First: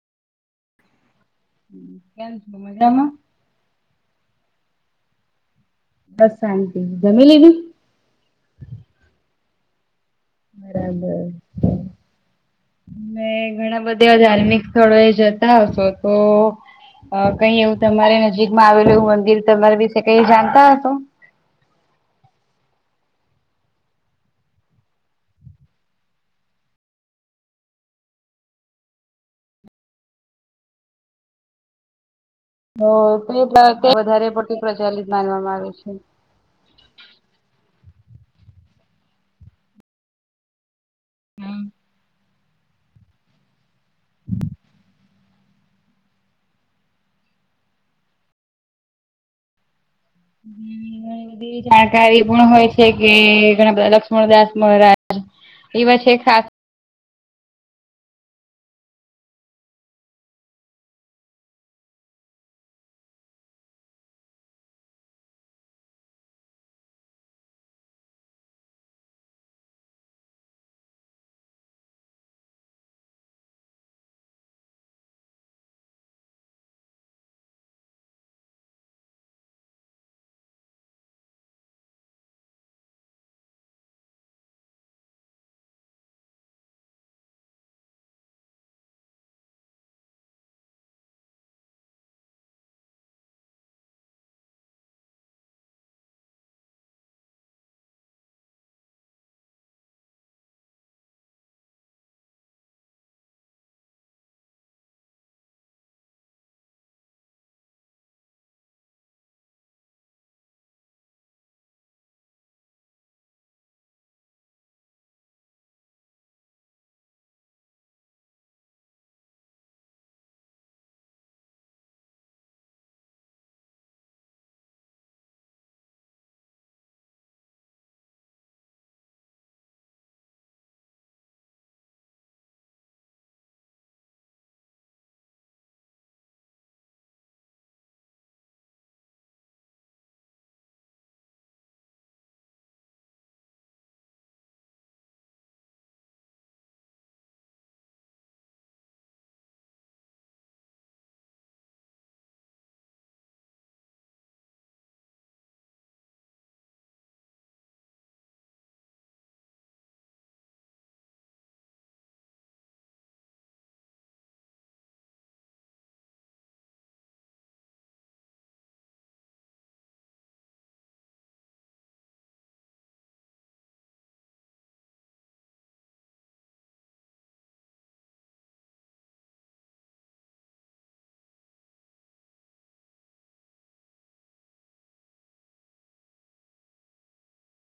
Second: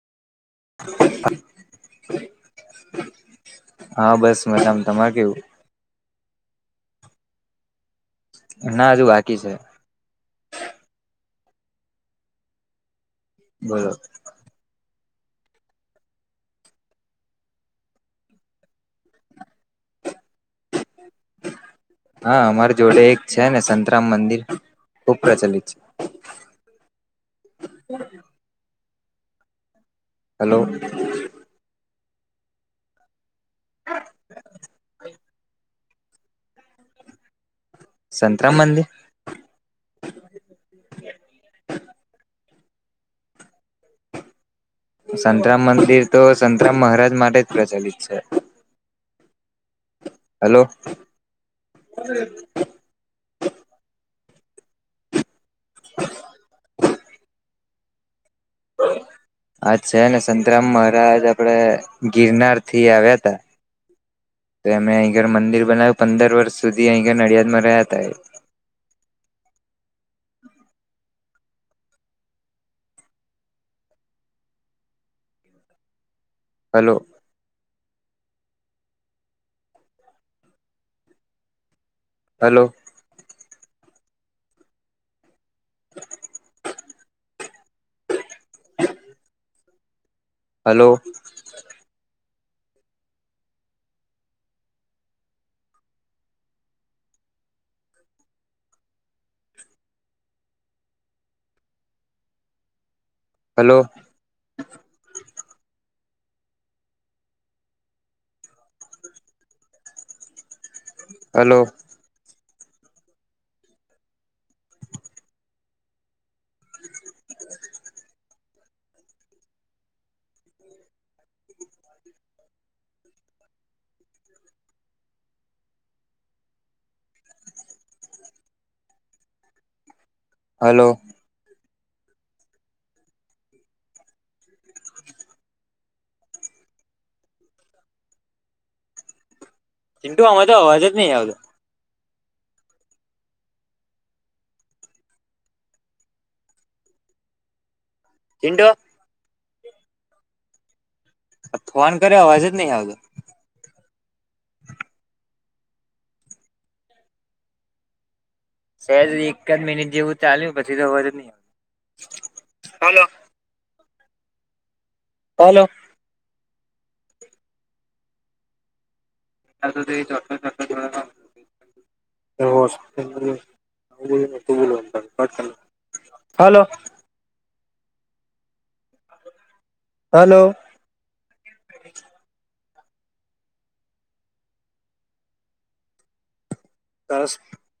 હ [unintelligible] કેમ છો મજામાં. હા બસ મજામ તમારે કેવું, બસ શાતી જમી લીધુ. ના હજુ બાકી છે. બરાબર મે ઘણા બોલો બધા ધાર્મિક. થડો એ જતા હશો તો અ કઈ એવું તમારે નજીકમાં આવેલું એવું મંદિર તમારી વિશે કઈ જાણતા હતો. હા અમારી જોડે એક છે ને સંતરામ મંદિર ખુબ પ્રચલિત છે. હમ. હલો! હ તો વધારે પતી પ્રચલિત માનવામાં આવે છે. સંતરામ મંદિર. હમ. [inaudible] સંતરામ મંદિર તો સંતરામ મહારાજ માટે જ પ્રચલિત છે. હ હલો ઘણી બધી જાણકારી પણ હોય છે. કે ગણાધ લક્ષ્મણ દાસ મહારાજ એવા છે. ખાસ હ અચ્છાને સંતરામ મહારાજ આપડે ગિરનાર થી આવ્યા હતા. તો એમે અહીં ઘર મંદિર બનાવ્યું પંદર વર્ષ સુધી અહીં ઘર નડિયાદમાં રહ્યા હતા. Hello! Hello! [unintelligible] [inaudible] Hello! Hello! Hello! [inaudible] Hello! ચિટુ આરો તો અવાજ જ ન આવદો. હંડો. ફોન કર્યો અવાજ જ નહી આવતો. સેજ એક જ મિનિટ જેવું ચાલ્યું પછી તો હો નહી. હલો. ત તો છોટો છોટો દ એ. હલો. હલો. સરસ.